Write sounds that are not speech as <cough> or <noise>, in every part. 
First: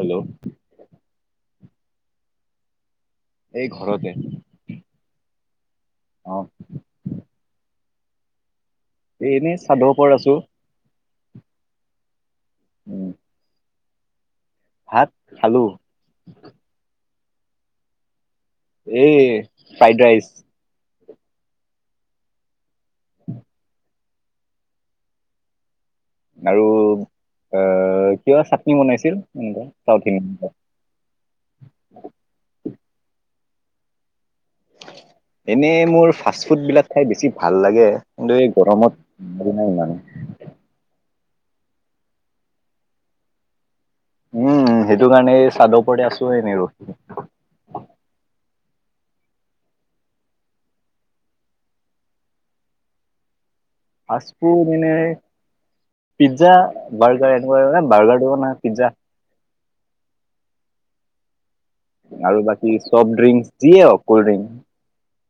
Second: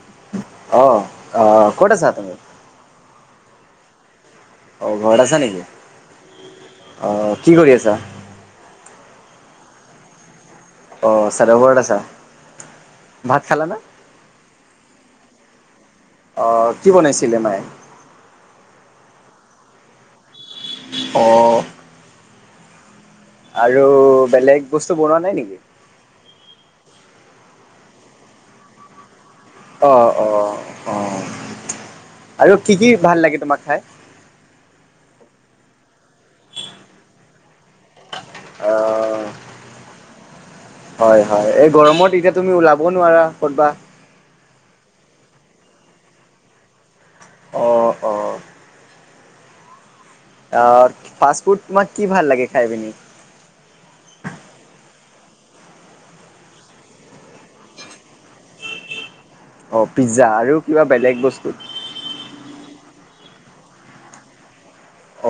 Hello অহ অহ ক'ত আছা তুমি এই ঘৰতে অহ ঘৰত আছা নেকি অ অহ কি কৰি আছা এনেই চাতৰ ওপৰ আছো অস চাদৰ ওপত আছা উম ভাত খালা নে ভাত খালো কি বনাইছিলে মায়ে এ ফ্ৰাইড ৰাইচ অ আৰু বেলেগ বস্তু বনোৱা নাই নেকি আৰু আহ কিবা চাটনি বনাইছিল এনেকুৱা অ চাউথ অ ইণ্ডিয়ান অ আৰু কি কি ভাল লাগে তোমাক খাই এনেই মোৰ ফাষ্ট ফুড বিলাক খাই বেছি ভাল লাগে কিন্তু এই অঁ গৰমত ইমান‌ হয় হয় এই গৰমত এতিয়া তুমি ওলাব নোৱাৰা ক'তবা উম সেইটো কাৰণে চাটৰ ওপৰতে আছো এনে ৰহি অঁহ অঁহ অহ ফাষ্ট ফুড তোমাক কি ভাল লাগে খাই পিনি ফাষ্ট ফুড এনে পিজ্জা বাৰ্গাৰ এনেকুৱা ন বাৰ্গাৰ দিব না পিজ্জা অহ পিজ্জা আৰু কিবা বেলেগ বস্তুত আৰু বাকী চফ্ট ড্ৰিংক দিয়ে হক কল্ড ড্ৰিংক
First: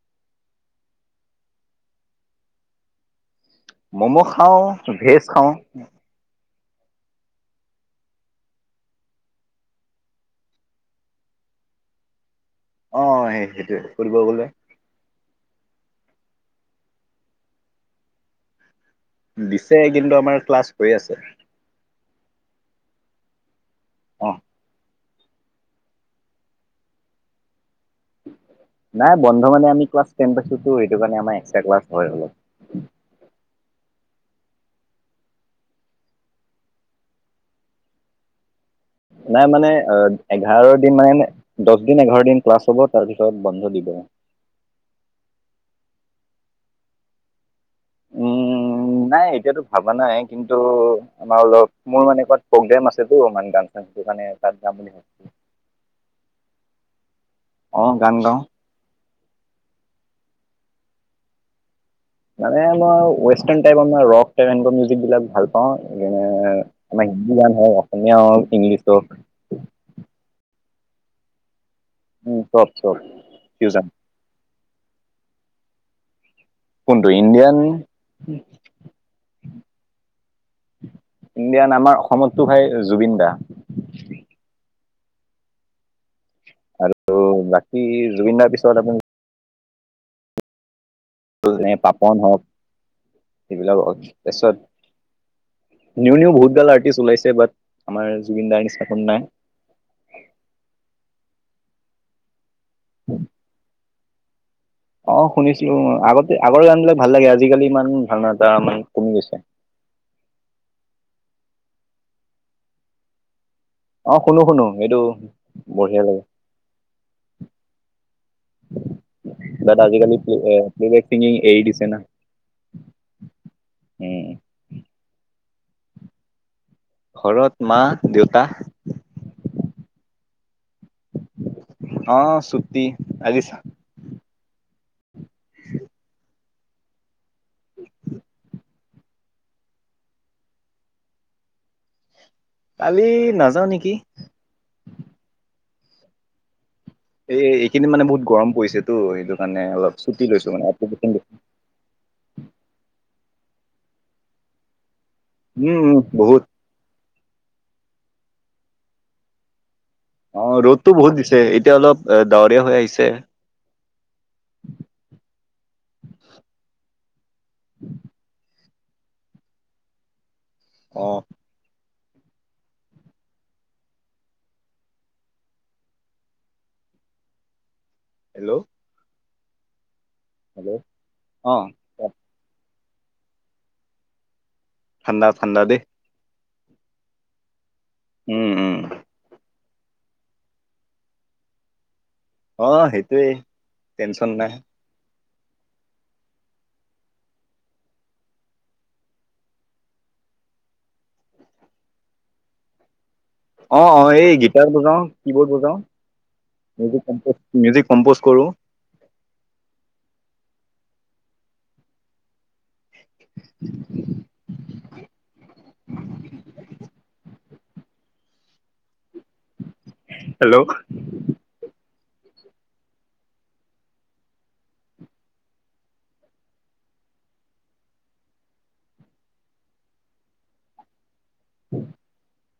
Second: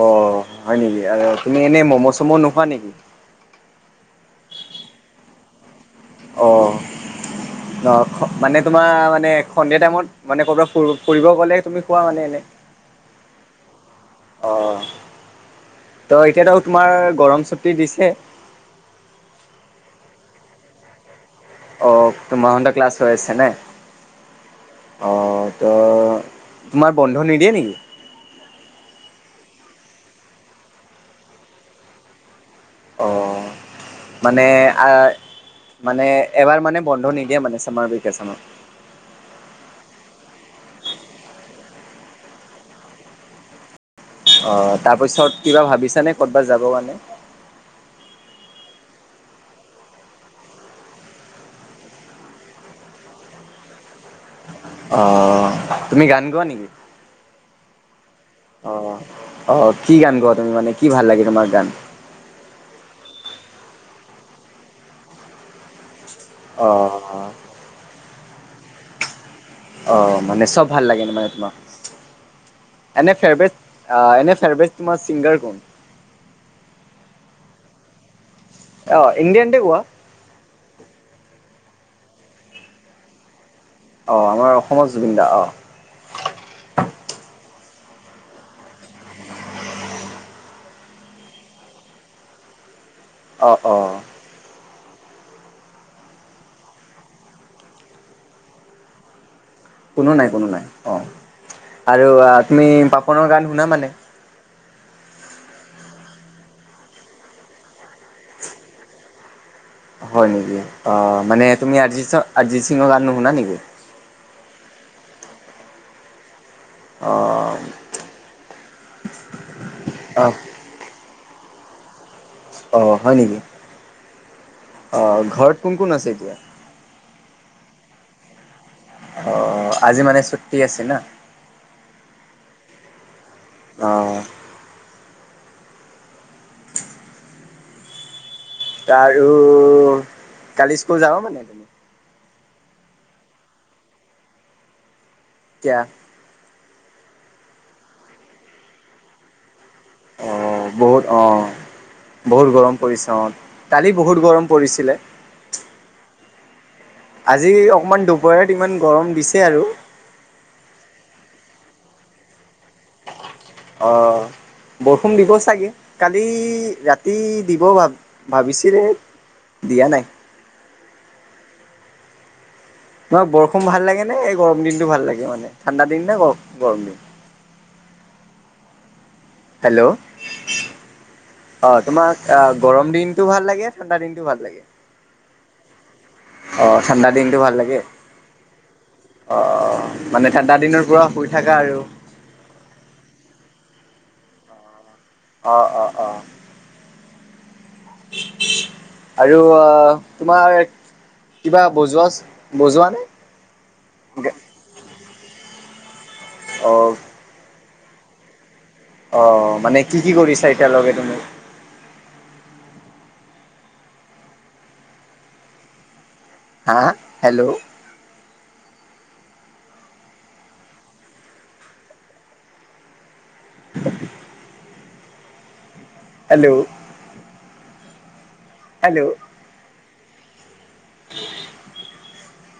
অহ হয় নেকি আৰু তুমি এনেই ম'ম' চম' নোখোৱা নেকি মম' খাও ভেজ খাওঁ অ'হ অহ মানে তোমাৰ মানে সন্ধিয়া টাইমত মানে ক'ৰবাত ফুৰি ফুৰিব গ'লে তুমি খোৱা মানে এনে অহ সেই সেইটোয়ে ফুৰি গলে তো এতিয়াাতো তোমাৰ গৰম চুটি দিছে দিছে কিন্তু আমাৰ ক্লাছ হৈ আছে অঁহ গৰম বন্ধ ক্লাছ হৈ আছেনেই অহ অহ ত তোমাৰ বন্ধ নিদিয়ে নেকি নাই বন্ধ মানে আমি ক্লাছ টেন পাইছো টো সেইটো কাৰণে আমাৰ এক্স ক্লাছ হয় অলপ অঁহ মানে মানে এবাৰ মানে বন্ধ নিদিয়ে মানে চামাৰ বিকে চামত নাই মানে অহ এঘাৰ দিন মানে দহ দিন এঘাৰ দিন ক্লাছ হ'ব তাৰ ভিছৰত বন্ধ দিব অহ তাৰপিছত কিবা ভাবিছানে ক'তবাত যাব কাৰণে উম নাই এতিয়াতো ভবা নাই কিন্তু আমাৰ অলপ মোৰ মানে কাত প্ৰগ্ৰেম আছেতো মানে ডান্স সেইটো কাৰণে তাত যাম বুলি অহ তুমি গান গোৱা নেকি অহ অহ অহ কি গান গোৱা তুমি মানে কি ভাল লাগে তোমাৰ গান মানে মই ৱেষ্টাৰ্ণ টাইপ আমাৰ ৰক টাইপ এ মিউজিক বিলাক ভাল পাওঁ সেইকাৰণে আমাৰ অ', হিন্দী গান হ অসমীয়া আৰু ইংলিছসক অ মানে চব ভাল লাগে মানে তোমাক চব চব এনে ফেব্ৰেট ফিউজন। এনে ফেব্ৰেট তোমাৰ চিংগাৰ কোন কোনটো ইণ্ডিয়ান আহ এনে এন্তে কোৱা ইণ্ডিয়া নামাৰ অসমততো হয় জুবিন দা অঁ আমাৰ অসমত জুবিন দা অঁ আৰু বাকী জুবিন দাৰ পিছত আপুনি পাপন হওক অ অ সেইবিলাক পাছত নিউ নিউ বহুত গাল আৰ্টিষ্ট ওলাইছে বাট আমাৰ জুবিন দাৰ নিচাপন নাই। কোনো নাই কোনো নাই অঁ। আৰু তুমি পাপনৰ গান শুনা মানে? অ শুনিছিলো আগতে আগৰ গান বিলাক ভাল লাগে আজিকালি ইমান ভাল ন এ তটা মানে কমি গৈছে। হয় নেকি অ মানে তুমি আৰিজ আৰিজিত সিঙৰ গান নুশুনা নেকি? অহ শুনো শুনো এইটো বঢ়িয়া লাগে। অ তাত আজিকালি অ প্লেবেক চিঙিং এৰি দিছে না। অঁহ হয় নেকি? উম্। আৰু ঘৰত কোন কোন আছে এতিয়া? ঘৰত মা, দেউতা, অঁহ আজি মানে ছুটি আছে না? অ সুতি আজিছা। অ উম আৰু কালি স্কুল যাবা মানে তুমি? কালি নাযাওঁ নেকি? কিয়? এই এইখিনি মানে বহুত গৰম পৰিছেতো সটো কাৰণে অলপ অ চুটি লৈছো, মানে বহুত আ অ বহুত গৰম পৰিছে অ তালি বহুত গৰম পৰিছিলে। উম বহুত। আজি অকমান দুপৰাত ইমান গৰম দিছে, আৰু অ ৰ'দতটো বহুত দিছে এতিয়া অলপ ডাৱৰীয়া হৈ আহিছে। অ বৰষুণ দিব চাগে কালি ৰাতি দিব ভ ভাবিছো। কি ৰে দিয়া নাই। আহ। নহ বৰষুণ ভাল লাগে নে এই গৰম দিনতটো ভাল লাগে, মানে ঠাণ্ডা দিন নেৰ গৰম দিন, চ হেল্ল' হেল্ল' হেল্ল' অ তোমাক। গৰম দিনটো ভাল লাগে ঠাণ্ডা দিনটো ভাল লাগে, ঠাণ্ডা ঠাণ্ডা দি। অ ঠাণ্ডা দিনটো ভাল লাগে। উম উম। অ মানে ঠাণ্ডা দিনৰ পৰা শুই থাকাকা আৰু। অ সেইটোৱেই টেনচন নাই। অ অ অ। এ। আৰু তোমাৰ কিবা বজোৱা বজোৱা নে? অ অ এই গিটাৰ বজাও কি বৰ্ড অ বজাও। মিউজিক কম্প'জ কৰো। অ মানে কি কি কৰিছা এতিয়ালকে তুমি? <unintelligible> হা হেল্ল'। হেল্ল'। <unintelligible> Hello hello. উম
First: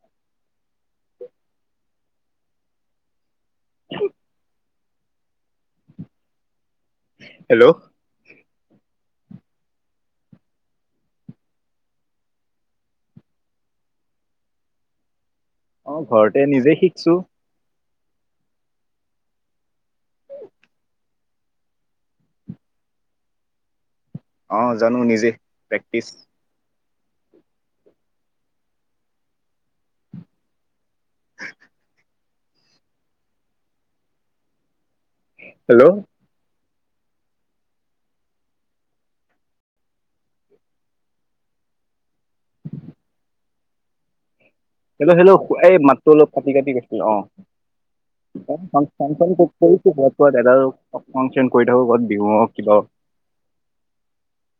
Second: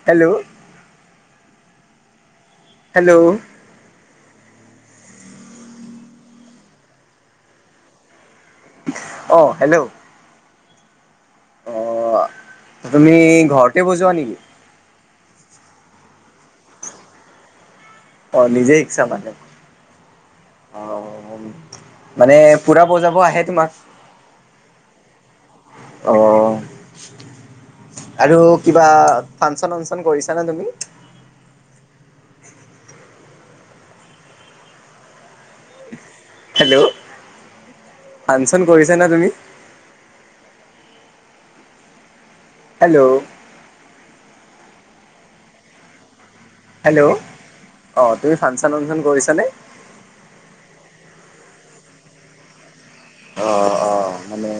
হেল্ল'। হেল্ল'। হেল্ল' অ হেল্ল' অ তুমি ঘৰতে বজোৱা নেকি অ ঘৰতে নিজে শিকছো অ নিজে শিকছা মানে অ মানে পুৰা বজাব আহে তোমাক অ জানো নিজে অ প্ৰেক্টিচ আৰু কিবা ফাংচন ৱাংচন কৰিছা নে তুমি <unintelligible> হেল্ল' হেল্ল' ফাংচন কৰিছা নে তুমি হেল্ল' সেই এই মাতটো অলপ কাটি কাটি গৈছিলে অ হেল্ল' অ তুমি <unintelligible> ফাংচন চাংচন কৰি কৰিছানে? থাকো ক'ত বিহু কিবা? অ অ মানে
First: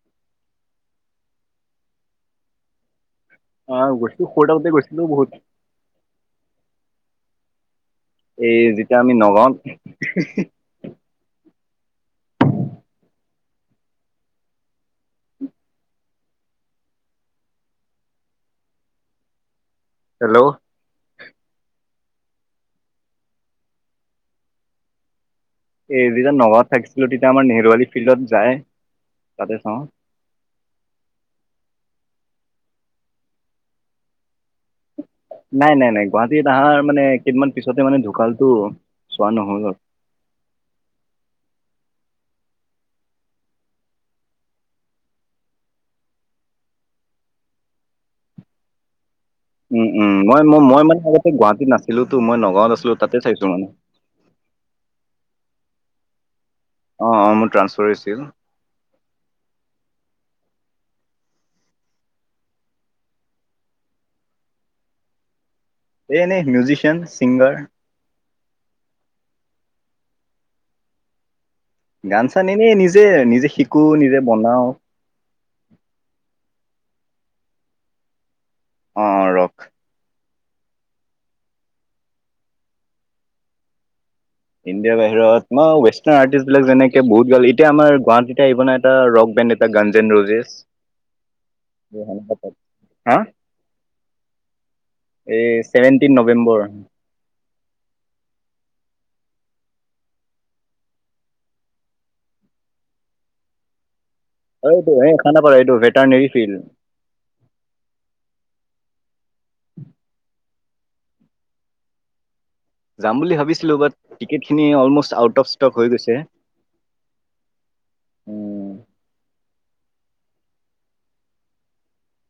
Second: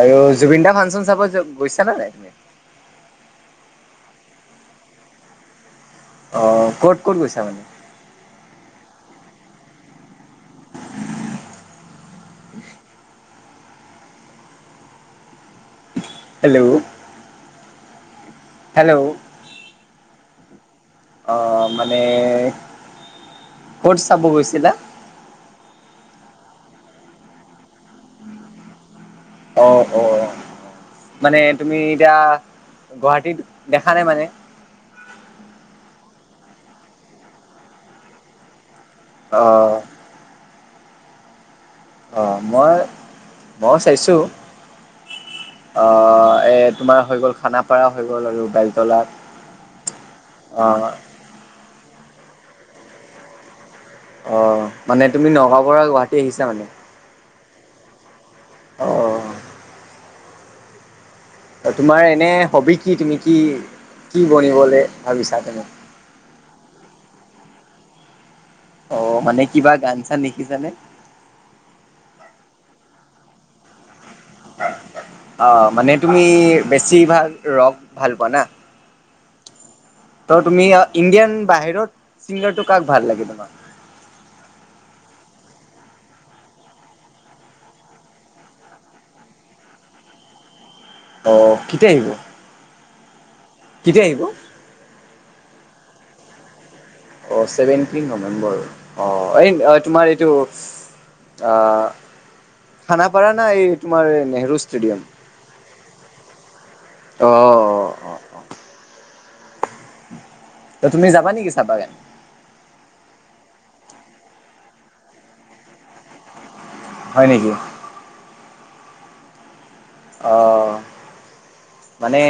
আৰু জুবিন দা ফাংচন চাব গৈছা নে নাই তুমি অ গৈছিলো সৰু থাকোঁতে গৈছিলো বহুত অ ক'ত ক'ত গৈছা মানে এই যেতিয়া আমি নগাঁৱত <unintelligible> হেল্ল' হেল্ল' হেল্ল' অ মানে ক'ত চাব গৈছিলা এ যেতিয়া নগাঁৱত থাকিছিলো তেতিয়া আমাৰ নেহৰুৱালী ফিল্ডত যাই তাতে চাও অ' অ' মানে তুমি এতিয়া গুৱাহাটীত দেখা নাই মানে নাই নাই নাই গুৱাহাটীত আহাৰ মানে কেইদিনমান পিছতে মানে ঢুকালটো চোৱা নহল গল অ' অ মই ময়ো চাইছো আ এ তোমাৰ হৈ গ'ল খানাপাৰা হৈ গ'ল আৰু বেলতলাত উম উম মই ম মই মানে আগতে গুৱাহাটীত নাছিলোটো মই নগাঁওত আছিলো তাতে চাইছো মানে অ মানে তুমি নগাঁও পৰা গুৱাহাটী আহিছা মানে অ অ মোৰ ট্ৰান্সফাৰ হৈছিল অ তোমাৰ এনে হবি কি তুমি কি কি বনিবলৈ ভাবিছা তোমাক এনে মিউচিয়ান চিংগাৰ অ মানে কিবা গান চান লিখিছানে গান চান এনেই নিজে নিজে শিকো নিজে বনাও অ মানে তুমি বেছিভাগ ৰক ভাল পোৱা না অ ৰক ত তুমি ইণ্ডিয়ান বাহিৰত ছিংগাৰটো কাক ভাল লাগে তোমাৰ ইণ্ডিয়াৰ বাহিৰত মই ৱেষ্টাৰ্ণ আৰ্টিষ্ট বিলাক যেনেকে বহুত এতিয়া আমাৰ গুৱাহাটীতে আহিব ন এটা ৰক টা গঞজেন ৰোজেছ অ কেতিয়া আহিব হা কেতিয়া আহিব এই ছেভেনটিন নৱেম্বৰ অ ছেভেনটিন নৱেম্বৰ অ এই তোমাৰ এইটো অ খানাপাৰা না এই আমাৰ নেহৰু এইটো ষ্টেডিয়াম, এই খানাপাৰা এইটো ভেটাৰনেৰী ফিল্ড অ অ অ অ। ত তুমি যাবা নেকি চাবা গ? যাম বুলি ভাবিছিলো, বাট টিকেট খিনি অলমষ্ট আউট অফ ষ্টক হৈ গৈছে। হয় নেকি? উম অহ মানে,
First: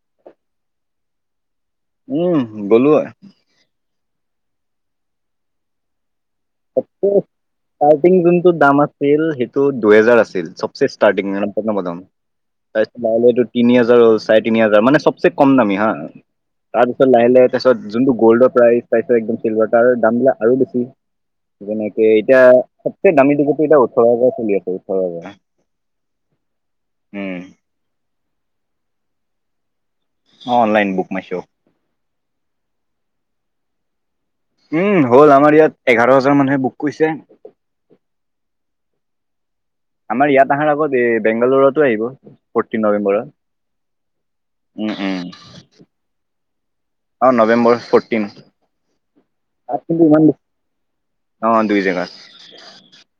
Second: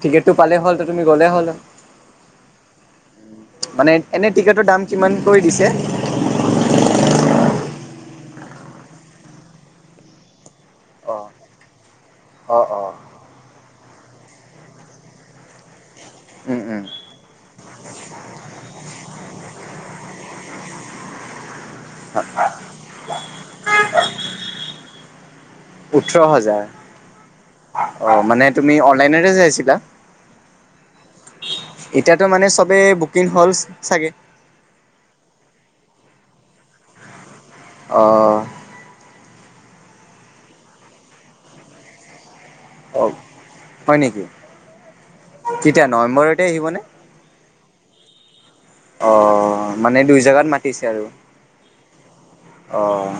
টিকেটটো পালেই হ'ল, ত তুমি গ'লেই হ'ল। উম গলো হয়। মানে এনে টিকেটোৰ দাম কিমানকৈ দিছে? তো ষ্টাৰ্টিং যোনটো দাম আছিল, সেইটো দুহেজাৰ আছিল চবচে অ ষ্টাৰ্টিং প্ৰথম প্ৰথম। অ অ তাৰত ল এইটো তিনি হাজাৰ হ'ল চাৰে তিনি হাজাৰ, মানে চবচে কম দামী হা। উম উম তাৰপিছত লাহে লাহে তাৰপিছত যোনটো গ'ল্ডৰ প্ৰ একদম চিলভাৰ তাৰ দামবিলাক আৰু বেছি। তেনেকে এতিয়া চবচে দামী দিগতো এটা ওঠৰহাজাৰ চলি আছে ওঠৰহাজাৰ। ওঠৰ হাজাৰ। অ মানে তুমি অনলাইনতে চাইছিলা? অনলাইন বুক মাই শ্ব' এতিয়াতো মানে চবে বুকিং হল চাগে। উম হ'ল। আমাৰ ইয়াত এঘাৰ হাজাৰ মানুহে বুক কৰিছে। অ। আমাৰ ইয়াত আহাৰ আগত এই বেংগালৰতো আহিব ফৰ্টিন অ নৱেম্বৰত। হয় নেকি? উম উম কেতিয়া নৱেম্বৰতে আহিবনে অ নৱেম্বৰ ফৰটিন। অঁ মানে দুই জেগাত মাতিছে আৰু অ দুই জেগাত অঁ।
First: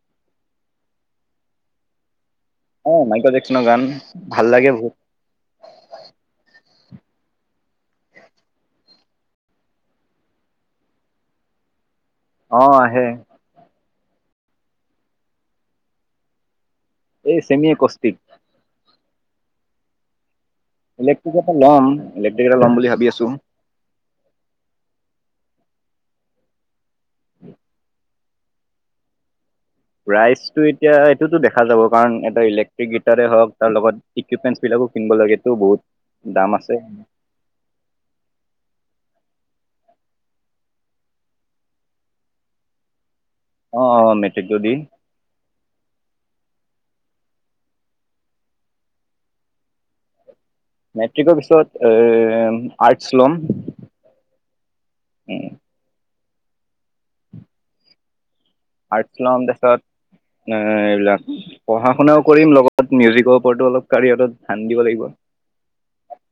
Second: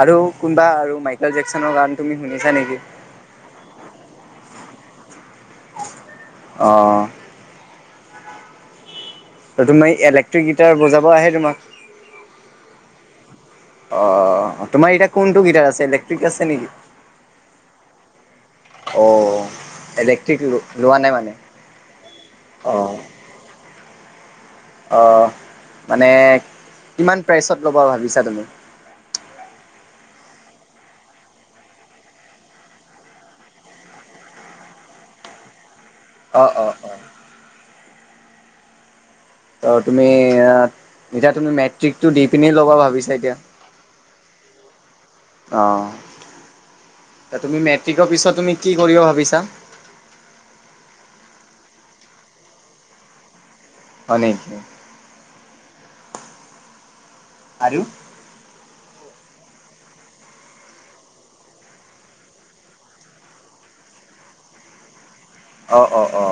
আৰু কোনোবা আৰু মাইকেল জেকচনৰ গান তুমি শুনিছা নেকি আহ মাইকেল জেকচনৰ গান ভাল লাগে বহুত। অঁ। আৰু তোমাৰ ইলেক্ট্ৰিক গিটাৰ বজাব আহে তোমাক? অ আহে। অ তোমাৰ এতিয়া কোনটো গিটাৰ আছে ইলেক্ট্ৰিক আছে নেকি? এই চেমীয়ে কস্তিক। অ এনে ঠিক লোৱা নাই মানে ইলেক্ট্ৰিক এটা ল'ম ইলেক্ট্ৰিক এটা ল'ম অ। বুলি ভাবি আছো অ মানে কিমান প্ৰাইচত ল'বা ভাবিছা তুমি? <unintelligible> প্ৰাইচটো এতিয়া এইটোতো দেখা যাব। কাৰণ এটা ইলেক্ট্ৰিক গীতাৰে হওক, তাৰ লগত ইকুইপমেন্ট বিলাক কিনিব লাগেতো বহুত। দাম অঁ অঁ আছে অঁ। ত তুমি এতিয়া তুমি মেট্ৰিকটো দি পিনি ল'বা ভাবিছা এতিয়া? অ অ মেট্ৰিকটো দি। অ'। তুমি মেট্ৰিকৰ পিছত তুমি কি কৰিব ভাবিছা? মেট্ৰিকৰ পিছত এ আৰ্টছ লম। হয় নেকি। উম। আৰু আৰ্টছ লম। তাৰপাছত ন এইবিলাক পঢ়া শুনাও কৰিম, লগত মিউজিকৰ ওপৰতো অলপ কয়াৰত ধ্যান দিব লাগিব। অ অ অ।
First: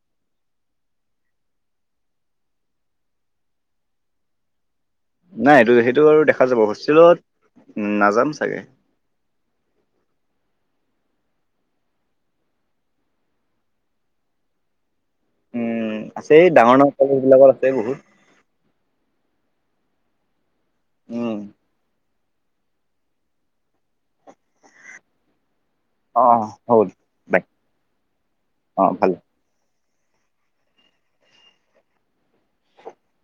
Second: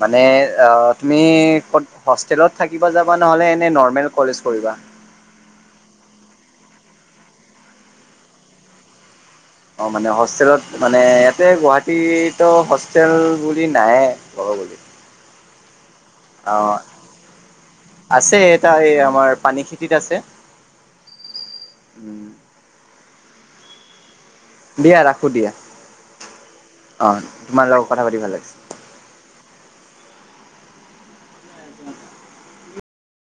মানে অ তুমি হষ্টেলত থাকিব যাবা নে এনেই নৰ্মেল কলেজ পঢ়িবা? নাই এইটো সেইটো আৰু দেখা যাব, হোষ্টেলত উ নাযাম চাগে। অ মানে হোষ্টেলত মানে ইয়াতে গুৱাহাটীতো হোষ্টেল বুলি নাই। <unintelligible> উম আছে অ ডাঙৰ ডাঙৰ কলেজ বিলাকত আছে বহুত আছে এটা এই আমাৰ পানী খেতিত আছে। উম। দিয়া ৰাখো দিয়া। অ হ'ল অহ বাই তোমাৰ লগত কথা পাতি ভাল লাগিছে। অ ভাল